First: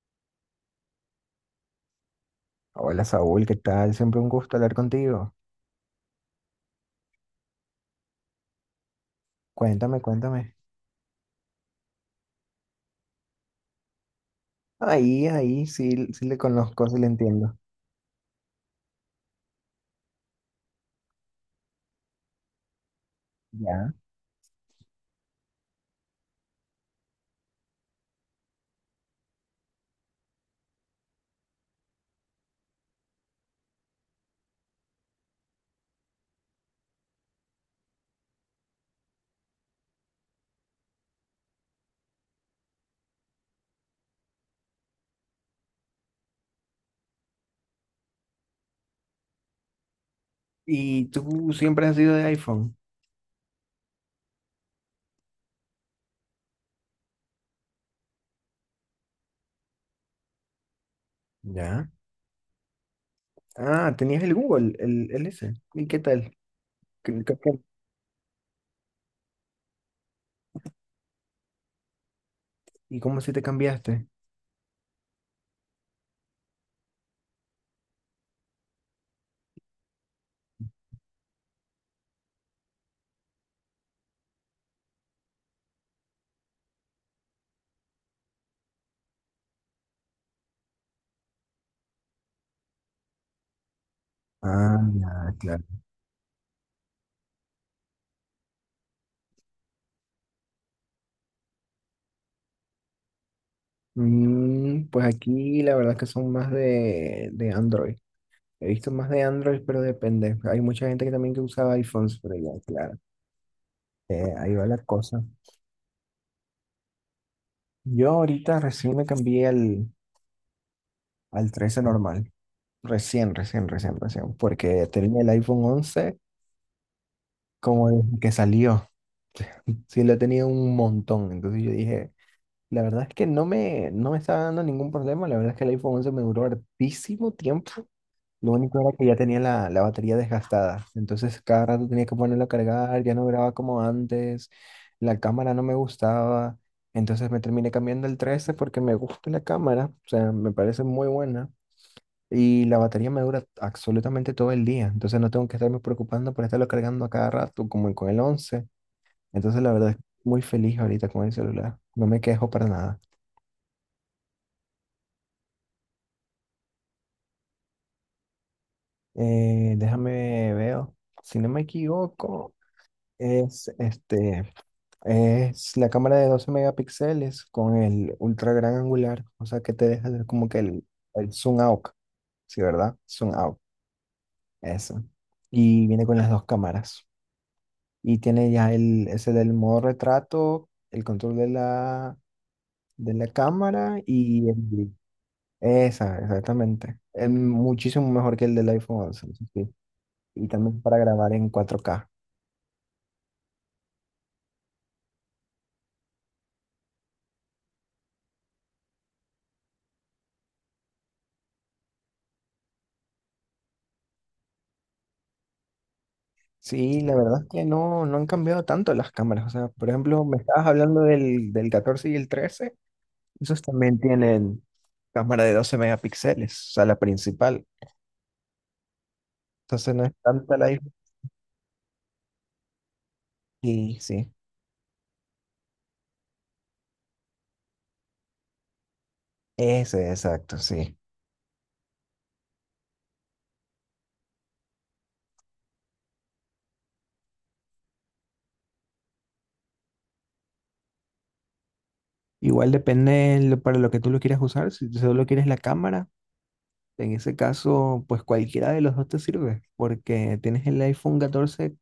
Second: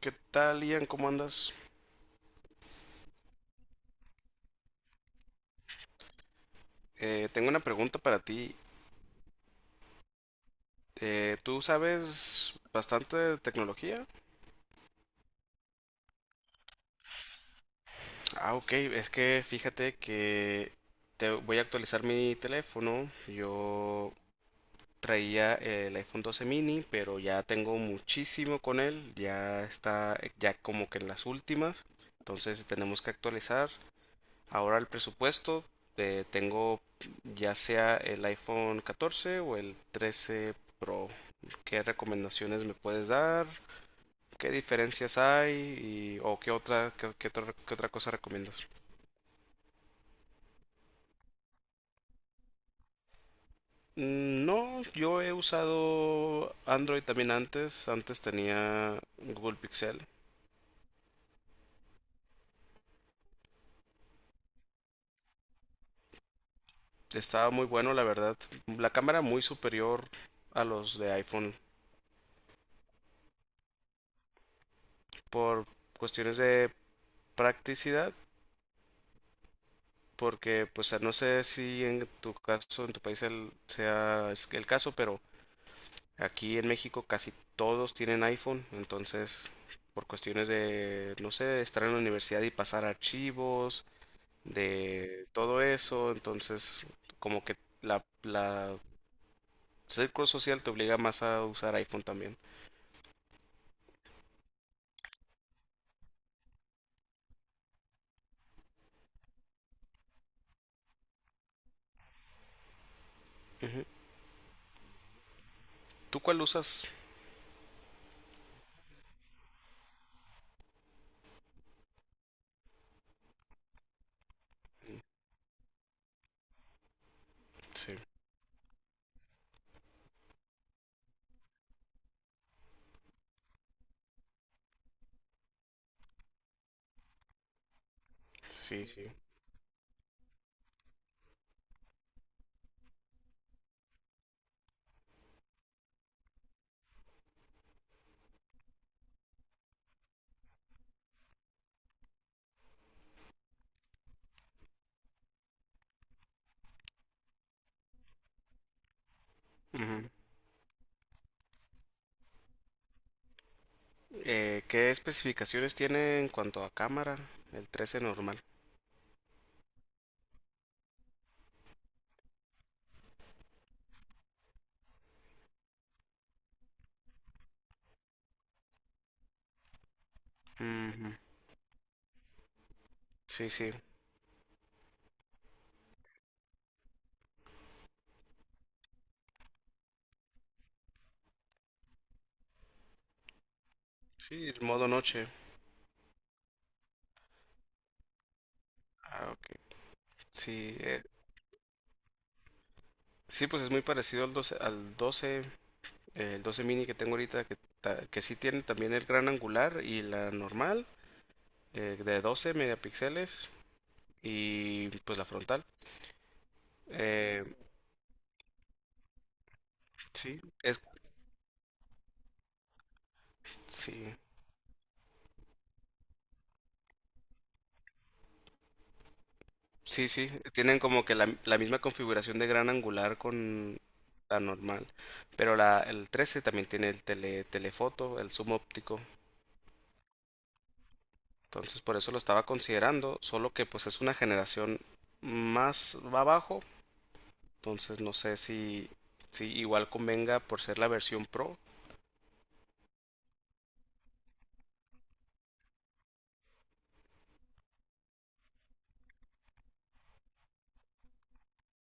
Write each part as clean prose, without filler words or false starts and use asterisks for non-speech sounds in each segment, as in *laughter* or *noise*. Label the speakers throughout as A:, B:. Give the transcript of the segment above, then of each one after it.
A: ¿Qué tal, Ian? ¿Cómo andas?
B: Hola Saúl, ¿qué tal? Siempre un gusto hablar contigo.
A: Tengo una pregunta para ti.
B: Cuéntame, cuéntame.
A: ¿Tú sabes bastante de tecnología?
B: Ahí, ahí, sí, sí le conozco, sí le entiendo.
A: Ah, ok. Es que fíjate que te voy a actualizar mi teléfono.
B: Ya.
A: Yo traía el iPhone 12 mini, pero ya tengo muchísimo con él. Ya está, ya como que en las últimas. Entonces tenemos que actualizar. Ahora el presupuesto. Tengo ya sea el iPhone 14 o el 13 Pro. ¿Qué recomendaciones me puedes dar? ¿Qué diferencias hay y, o qué otra cosa recomiendas?
B: ¿Y tú siempre has sido de iPhone?
A: Mm, no, yo he usado Android también antes tenía Google Pixel,
B: Ya. Ah, tenías el Google, el ese. ¿Y qué tal? ¿Qué- qué
A: estaba
B: fue?
A: muy bueno la verdad, la cámara muy superior a los de iPhone,
B: ¿Y cómo así te cambiaste?
A: por cuestiones de practicidad. Porque, pues, no sé si en tu caso, en tu país sea es el caso, pero aquí en México casi todos tienen iPhone, entonces por cuestiones de, no sé, de estar en la universidad y pasar archivos,
B: Ah, ya,
A: de todo
B: claro.
A: eso. Entonces como que la círculo social te obliga más a usar iPhone también.
B: Mm, pues aquí la verdad que son más de Android. He visto más de Android, pero depende. Hay mucha gente que también que usaba iPhones, pero ya, claro.
A: Ujú.
B: Ahí va la cosa.
A: ¿Tú cuál usas?
B: Yo ahorita recién me cambié al 13 normal. Recién, recién, recién, recién. Porque tenía el iPhone 11 como
A: Sí,
B: desde que salió. Sí, lo he tenido un montón. Entonces yo dije, la verdad es que no me estaba dando ningún problema. La verdad es que el iPhone 11 me duró hartísimo tiempo. Lo único
A: sí,
B: era que
A: sí.
B: ya tenía la batería desgastada. Entonces cada rato tenía que ponerlo a cargar. Ya no grababa como antes. La cámara no me gustaba. Entonces me terminé cambiando el 13 porque me gusta la cámara. O sea, me parece muy buena. Y la batería me dura absolutamente todo el día. Entonces no tengo que estarme preocupando por estarlo cargando a cada rato, como con el once. Entonces la verdad es
A: Ujú.
B: muy feliz ahorita con el celular. No me quejo para nada.
A: ¿Qué especificaciones tiene en cuanto a cámara? El 13 normal.
B: Déjame veo. Si no me equivoco, es, este, es la cámara de 12 megapíxeles con el ultra gran angular. O sea que te deja ver como que
A: Ujú.
B: el zoom out. Sí, ¿verdad? Zoom
A: Sí,
B: out.
A: sí.
B: Eso. Y viene con las dos cámaras. Y tiene ya el, ese del modo retrato, el control de de la cámara
A: Sí,
B: y
A: el modo
B: el-
A: noche.
B: esa, exactamente. Es muchísimo mejor que el del iPhone 11,
A: Ah,
B: eso
A: ok.
B: sí. Y
A: Sí,
B: también para grabar en 4K.
A: sí, pues es muy parecido al doce, el 12 mini que tengo ahorita, que sí tiene también el gran angular y la normal, de 12 megapíxeles y pues la frontal.
B: Sí, la verdad
A: Eh,
B: es que no han cambiado tanto las cámaras. O sea, por ejemplo, me
A: sí,
B: estabas
A: es,
B: hablando del 14 y el trece. Esos también
A: sí,
B: tienen cámara de 12 megapíxeles, o sea, la principal. Entonces no
A: sí,
B: es
A: sí,
B: tanta la
A: tienen
B: diferencia.
A: como que la misma configuración de gran angular con
B: Sí, sí.
A: la normal, pero el 13 también tiene telefoto, el zoom óptico.
B: Ese, exacto, sí.
A: Entonces por eso lo estaba considerando, solo que pues es una generación más abajo. Entonces no sé si igual convenga por ser la versión Pro.
B: Igual depende lo- para lo que tú lo quieras usar. Si tú solo quieres la cámara, en ese caso, pues cualquiera de los dos te sirve, porque tienes el iPhone 14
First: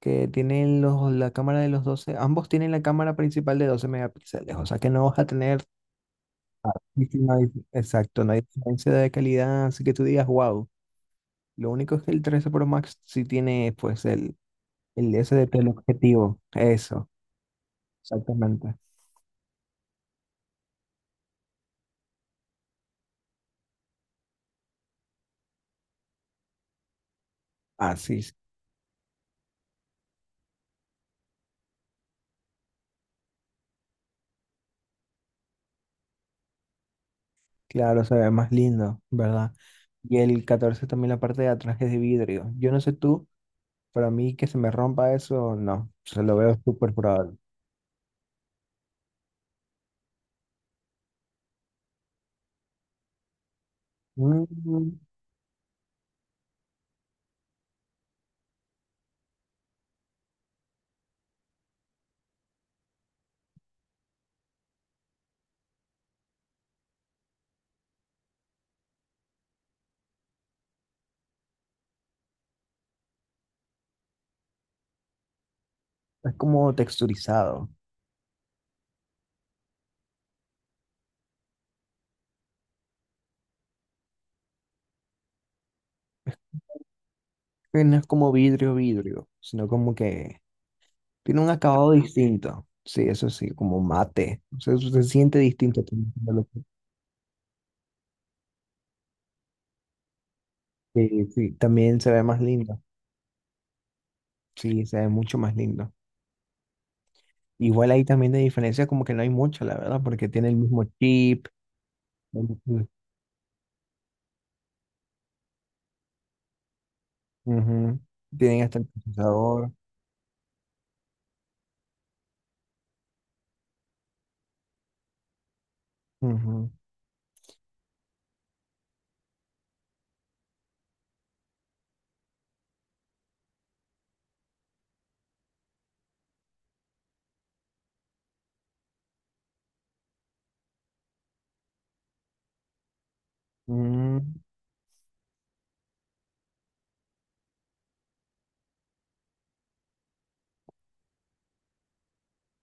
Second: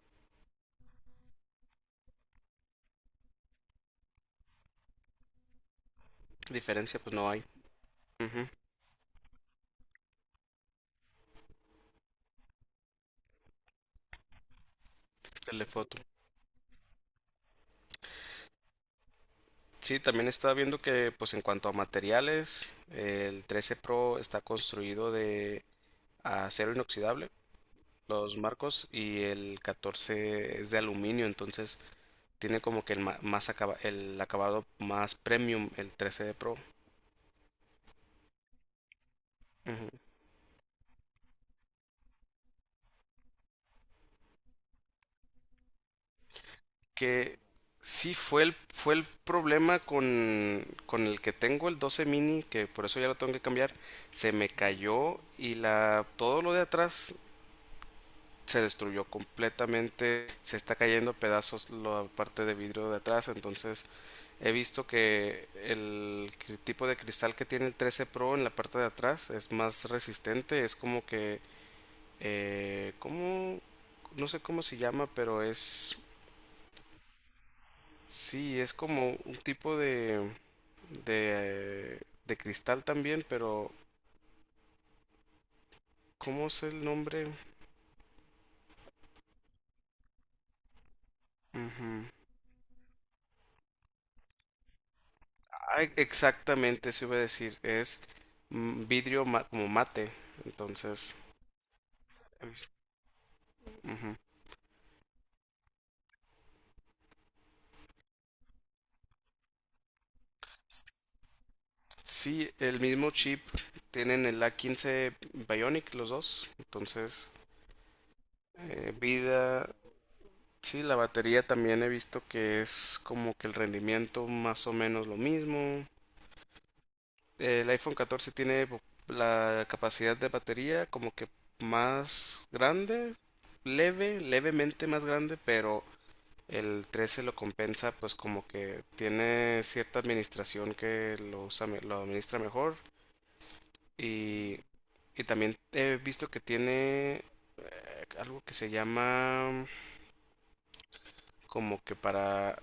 B: que tiene los, la cámara de los doce. Ambos tienen la cámara principal de 12 megapíxeles, o sea que no vas a tener,
A: Diferencia pues no
B: no
A: hay.
B: hay- exacto, no hay
A: Ujú.
B: diferencia de calidad, así que tú digas, wow. Lo único es que el 13 Pro Max sí tiene, pues, el SDP, el
A: Telefoto.
B: objetivo. Eso, exactamente.
A: Sí, también estaba viendo que pues en cuanto a materiales, el 13 Pro está construido de acero inoxidable,
B: Así, es.
A: los marcos, y el 14 es de aluminio. Entonces tiene como que el acabado más premium, el 13 de Pro.
B: Claro, se ve más lindo, ¿verdad?
A: Ujú.
B: Y el 14 también la parte de atrás es de vidrio. Yo no sé tú, pero a mí que se me rompa eso, no. Se lo veo súper probable.
A: Que sí fue el problema con el que tengo, el 12 mini, que por eso ya lo tengo que cambiar. Se me
B: Mm,
A: cayó y todo lo de atrás se destruyó completamente, se está cayendo a pedazos la parte de vidrio de atrás. Entonces he visto que el tipo de cristal que tiene el 13 Pro en la parte de atrás es más resistente, es como que, ¿cómo? No sé cómo se llama, pero es.
B: es como texturizado.
A: Sí, es como un tipo de, de cristal también, pero ¿cómo es el nombre?
B: Que no es como vidrio, vidrio, sino como que tiene un acabado
A: Ujú.
B: distinto. Sí, eso sí, como mate. O sea, eso se siente
A: Ah,
B: distinto. También de lo que-
A: exactamente, se iba a decir. Es, vidrio como mate. Entonces,
B: sí, sí, también se ve más
A: es-
B: lindo.
A: ujú.
B: Sí, se ve mucho más lindo. Igual ahí también de diferencia como que no hay mucho, la verdad, porque tiene el mismo chip. El
A: Sí, el
B: mismo-
A: mismo chip. Tienen el A15 Bionic los dos. Entonces,
B: ujú. Tienen hasta el
A: vida.
B: procesador.
A: Sí, la batería también he visto que es como que el rendimiento más o menos lo mismo.
B: Ujú.
A: El iPhone 14 tiene la capacidad de batería como que más grande, levemente más grande, pero el 13 lo compensa, pues como que tiene cierta administración que lo usa, lo administra mejor.
B: Mm,
A: Y, y también he visto que tiene algo que se llama como que para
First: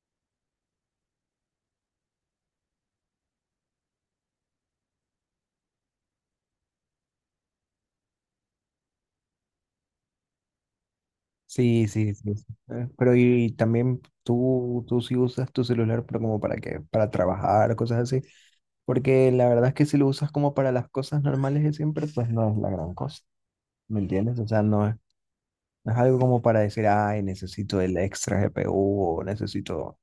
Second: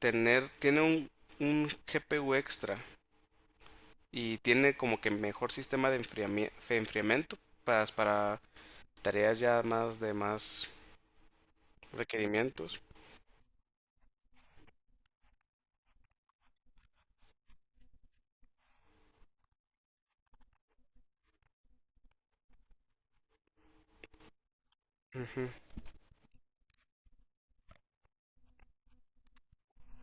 A: tener, tiene un GPU extra, y tiene como que mejor sistema de enfriamiento para tareas ya más de más
B: sí, sí, sí. Sí.
A: requerimientos.
B: Pero y también tú sí usas tu celular, pero como para qué, para trabajar, cosas así. Porque la verdad es que si lo usas como para las cosas normales de siempre, pues no es la gran cosa. ¿Me entiendes? O sea, no es,
A: Ujú,
B: no es algo como para decir, ay, necesito el extra GPU o necesito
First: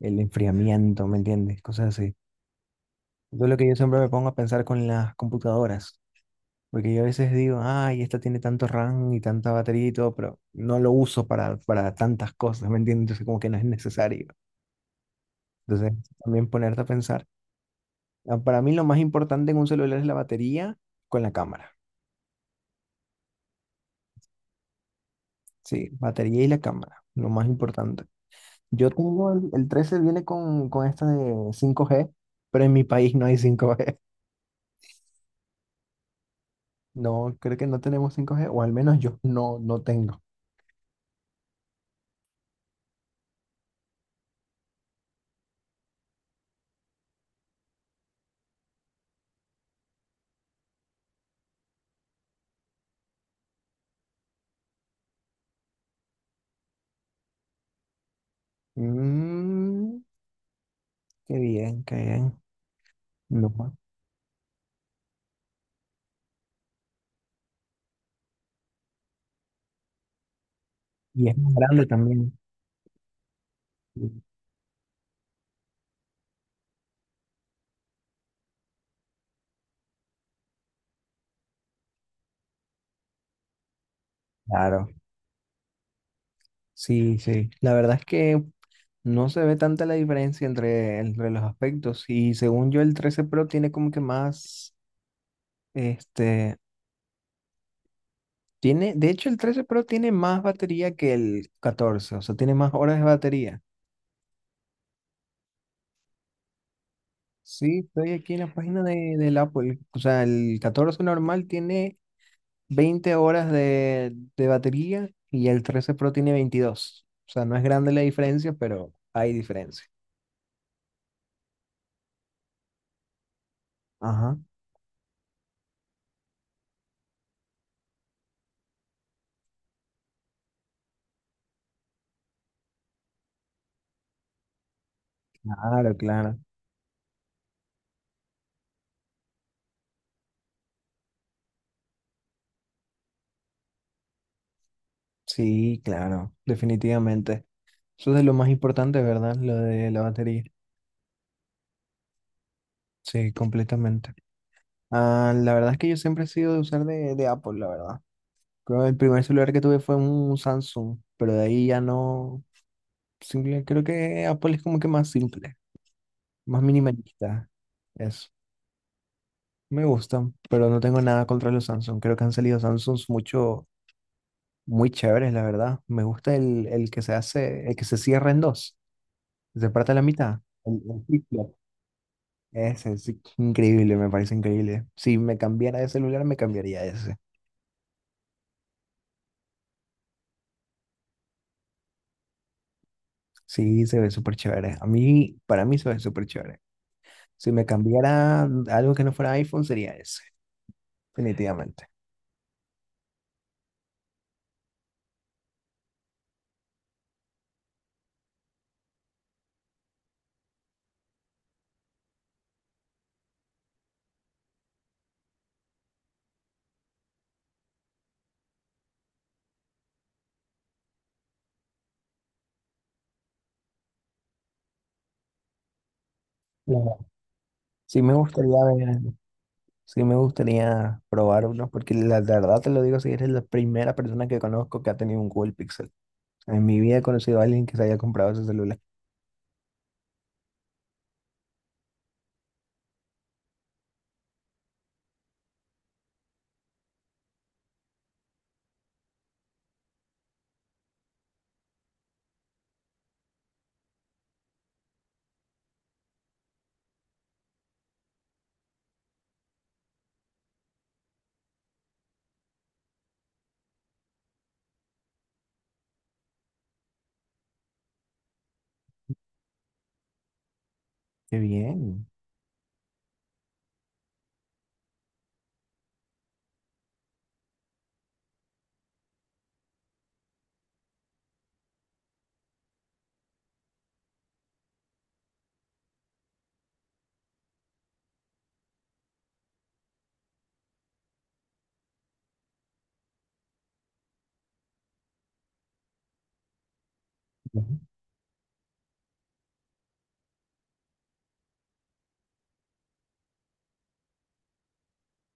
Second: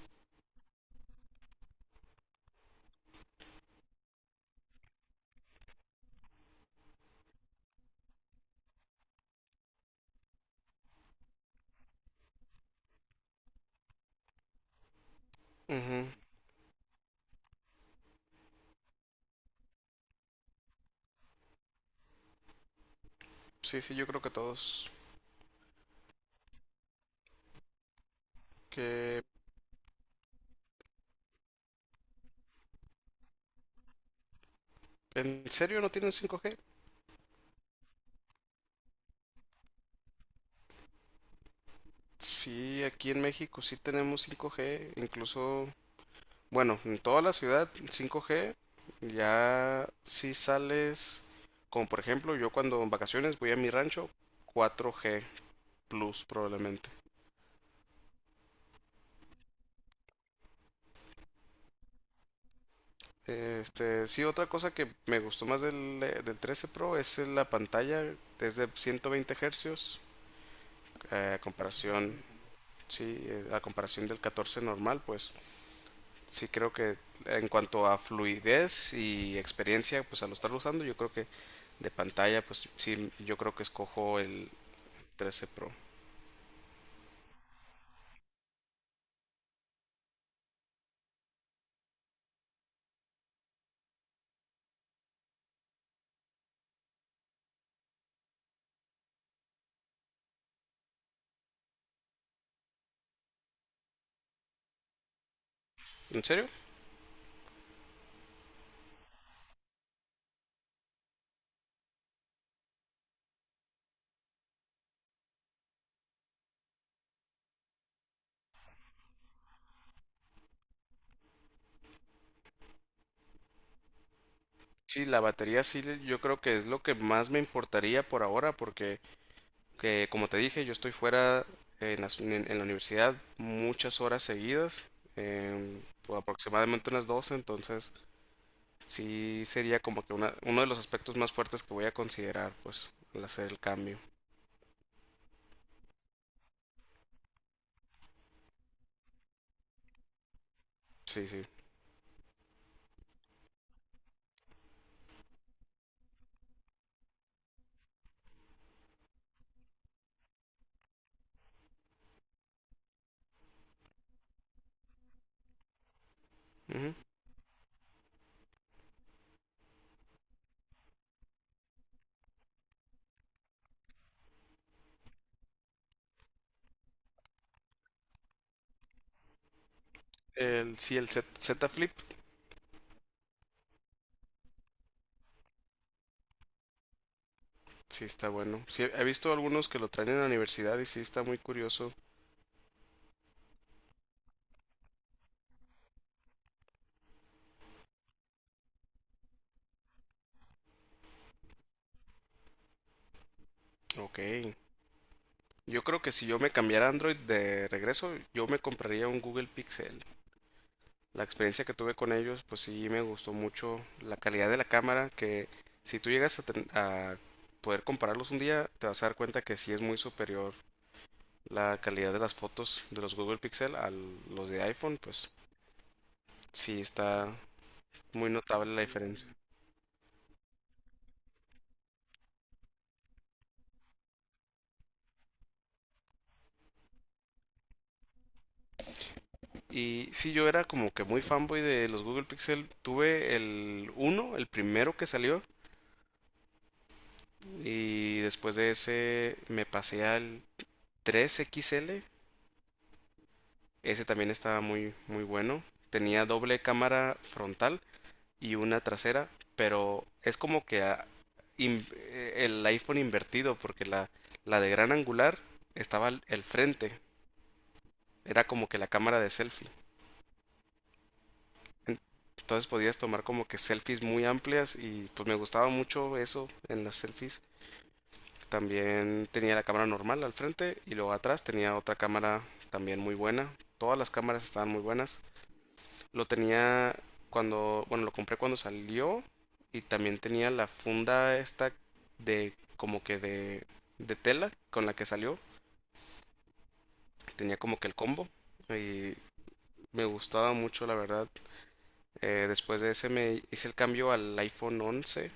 B: el enfriamiento, ¿me entiendes? Cosas así. Eso es lo que yo siempre me pongo a pensar con las computadoras. Porque yo a veces digo, ay, esta tiene tanto RAM y tanta batería y todo, pero no lo uso para tantas cosas, ¿me entiendes? Entonces como que no es necesario. Entonces
A: ujú.
B: también ponerte a pensar. Ah, para mí lo más importante en un celular es la batería con la cámara.
A: Sí, sí, yo creo que todos.
B: Sí, batería y la cámara, lo más importante. Yo
A: ¿Que
B: tengo el 13 viene con esta de 5G, pero en mi país no hay 5G.
A: en serio no tienen 5G?
B: *laughs* No, creo que no tenemos 5G o al menos yo no, no tengo.
A: Sí, aquí en México sí tenemos 5G, incluso, bueno, en toda la ciudad 5G. Ya si sales, como por ejemplo, yo cuando en vacaciones voy a mi rancho, 4G Plus probablemente.
B: Mm, qué bien, qué bien. No,
A: Este, sí, otra cosa que me gustó más del 13 Pro es la pantalla, es de 120 Hz
B: y es más grande
A: comparación,
B: también.
A: sí, a comparación del 14 normal. Pues sí creo que en cuanto a fluidez y experiencia, pues al estarlo usando, yo creo que de pantalla, pues sí, yo creo que escojo el
B: Claro,
A: 13 Pro.
B: sí, sí. La verdad es que no se ve tanta la diferencia entre, entre los aspectos. Y según yo, el 13 Pro tiene como que más, este, tiene, de hecho, el 13 Pro tiene más batería que el 14, o sea, tiene más horas de batería.
A: ¿En serio?
B: Sí, estoy aquí en la página del Apple. O sea, el 14 normal tiene 20 horas de batería y el 13 Pro tiene 22. O sea, no es grande la diferencia, pero hay diferencia. Ajá,
A: Sí, la batería sí, yo creo que es lo que más me importaría por ahora, porque, como te dije, yo estoy fuera en la universidad muchas horas seguidas, eh,
B: claro,
A: pues,
B: claro.
A: aproximadamente unas 12. Entonces sí sería como que uno de los aspectos más fuertes que voy a considerar, pues, al hacer el cambio.
B: Sí, claro, definitivamente. Eso es de lo más importante, ¿verdad? Lo de la batería.
A: Sí, sí.
B: Sí, completamente. Ah, la verdad es que yo siempre he sido de usar de Apple, la verdad. Creo que el primer celular que tuve fue un Samsung, pero de ahí ya no. Simple, creo que Apple es como que más simple, más
A: Ujú.
B: minimalista. Eso. Me gustan, pero no tengo nada contra los Samsung. Creo que han salido Samsungs mucho, muy chéveres, la verdad. Me gusta el que se hace, el que se cierra en dos, se parte a la mitad.
A: El, sí,
B: El
A: el Z,
B: flip-flop.
A: Z Flip,
B: Ese es increíble, me parece increíble. Si me cambiara de celular, me cambiaría ese.
A: sí está bueno. Sí, he visto algunos que lo traen en la universidad y sí está muy curioso.
B: Sí, se ve súper chévere. A mí, para mí se ve súper chévere. Si me cambiara algo que no fuera iPhone, sería ese, definitivamente.
A: Ok. Yo creo que si yo me cambiara a Android de regreso, yo me compraría un Google Pixel. La experiencia que tuve con ellos, pues sí me gustó mucho la calidad de la cámara, que si tú llegas a poder compararlos un día, te vas a dar cuenta que sí es muy superior la calidad de las fotos de los Google Pixel a los de iPhone, pues sí
B: Claro.
A: está
B: Sí me
A: muy
B: gustaría
A: notable la
B: ver,
A: diferencia.
B: sí me gustaría probar uno, porque la verdad te lo digo, si eres la primera persona que conozco que ha tenido un Google Pixel. En mi vida he conocido a alguien que se haya comprado ese celular.
A: Y sí, yo era como que muy fanboy de los Google Pixel. Tuve el 1, el primero que salió, y después de ese me pasé al 3 XL. Ese también estaba muy, muy bueno. Tenía doble cámara frontal y una trasera, pero es como que el iPhone invertido, porque la de gran angular estaba el frente, era como que la cámara de selfie.
B: Qué
A: En-
B: bien.
A: Entonces podías tomar como que selfies muy amplias y pues me gustaba mucho eso en las selfies. También tenía la cámara normal al frente y luego atrás tenía otra cámara también muy buena. Todas las cámaras estaban muy buenas. Lo tenía cuando, bueno, lo compré cuando salió, y también tenía la funda esta de como que de tela con la que salió. Tenía
B: Ujú.
A: como que el combo y me gustaba mucho, la verdad. Después de ese me hice el cambio al iPhone 11,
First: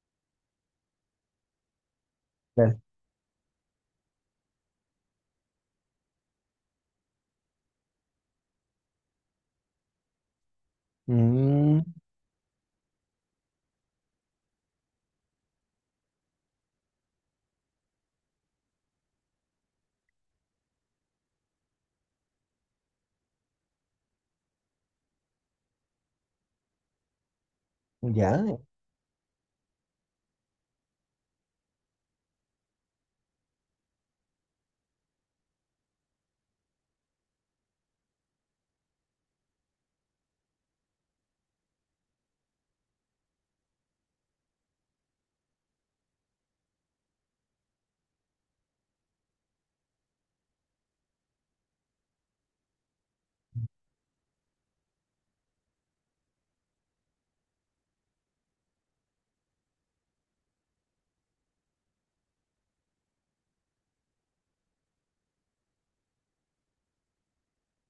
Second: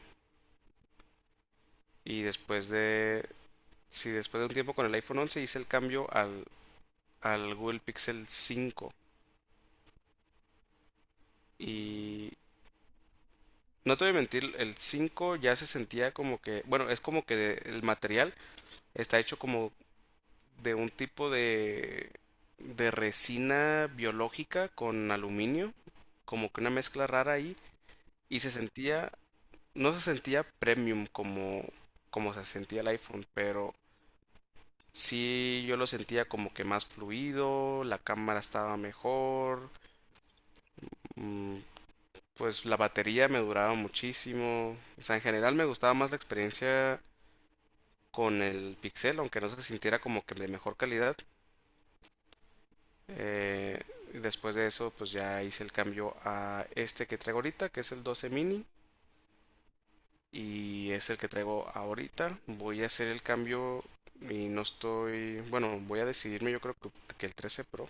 A: y
B: Claro.
A: sí, después de un tiempo con el iPhone 11 hice el cambio al Google Pixel 5,
B: Mm,
A: y no te voy a mentir, el 5 ya se sentía como que, bueno, es como que el material está hecho como de un tipo de resina biológica con aluminio, como que una mezcla rara ahí, y
B: ya,
A: no se sentía premium como se sentía el iPhone, pero sí yo lo sentía como que más fluido, la cámara estaba mejor, mm, pues la batería me duraba muchísimo. O sea, en general me gustaba más la experiencia con el Pixel, aunque no se sintiera como que de mejor calidad. Eh, Después de eso, pues ya hice el cambio a este que traigo ahorita, que es el 12 mini. Y es el que traigo ahorita. Voy a hacer el cambio, y no estoy. Bueno, voy a decidirme yo creo que, el 13 Pro.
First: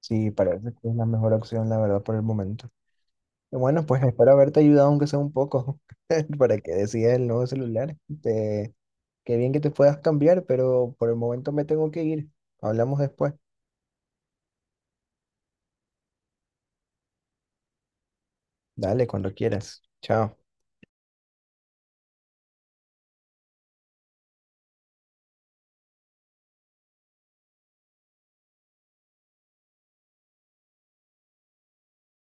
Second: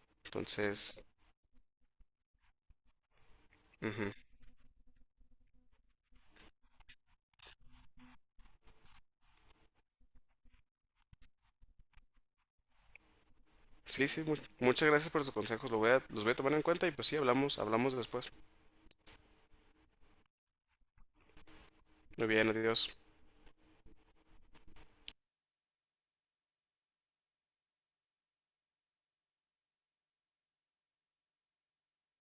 B: sí, parece que es
A: Entonces.
B: la mejor opción, la verdad, por el momento. Bueno, pues
A: Ujú.
B: espero haberte ayudado aunque sea un poco *laughs* para que decidas el nuevo celular. Te- qué bien que te puedas cambiar, pero por el momento me tengo que ir. Hablamos después.
A: Sí, sí, muchas gracias por tus consejos. Los voy a tomar en cuenta y pues sí, hablamos, hablamos después.
B: Dale, cuando quieras. Chao.
A: Muy bien, adiós.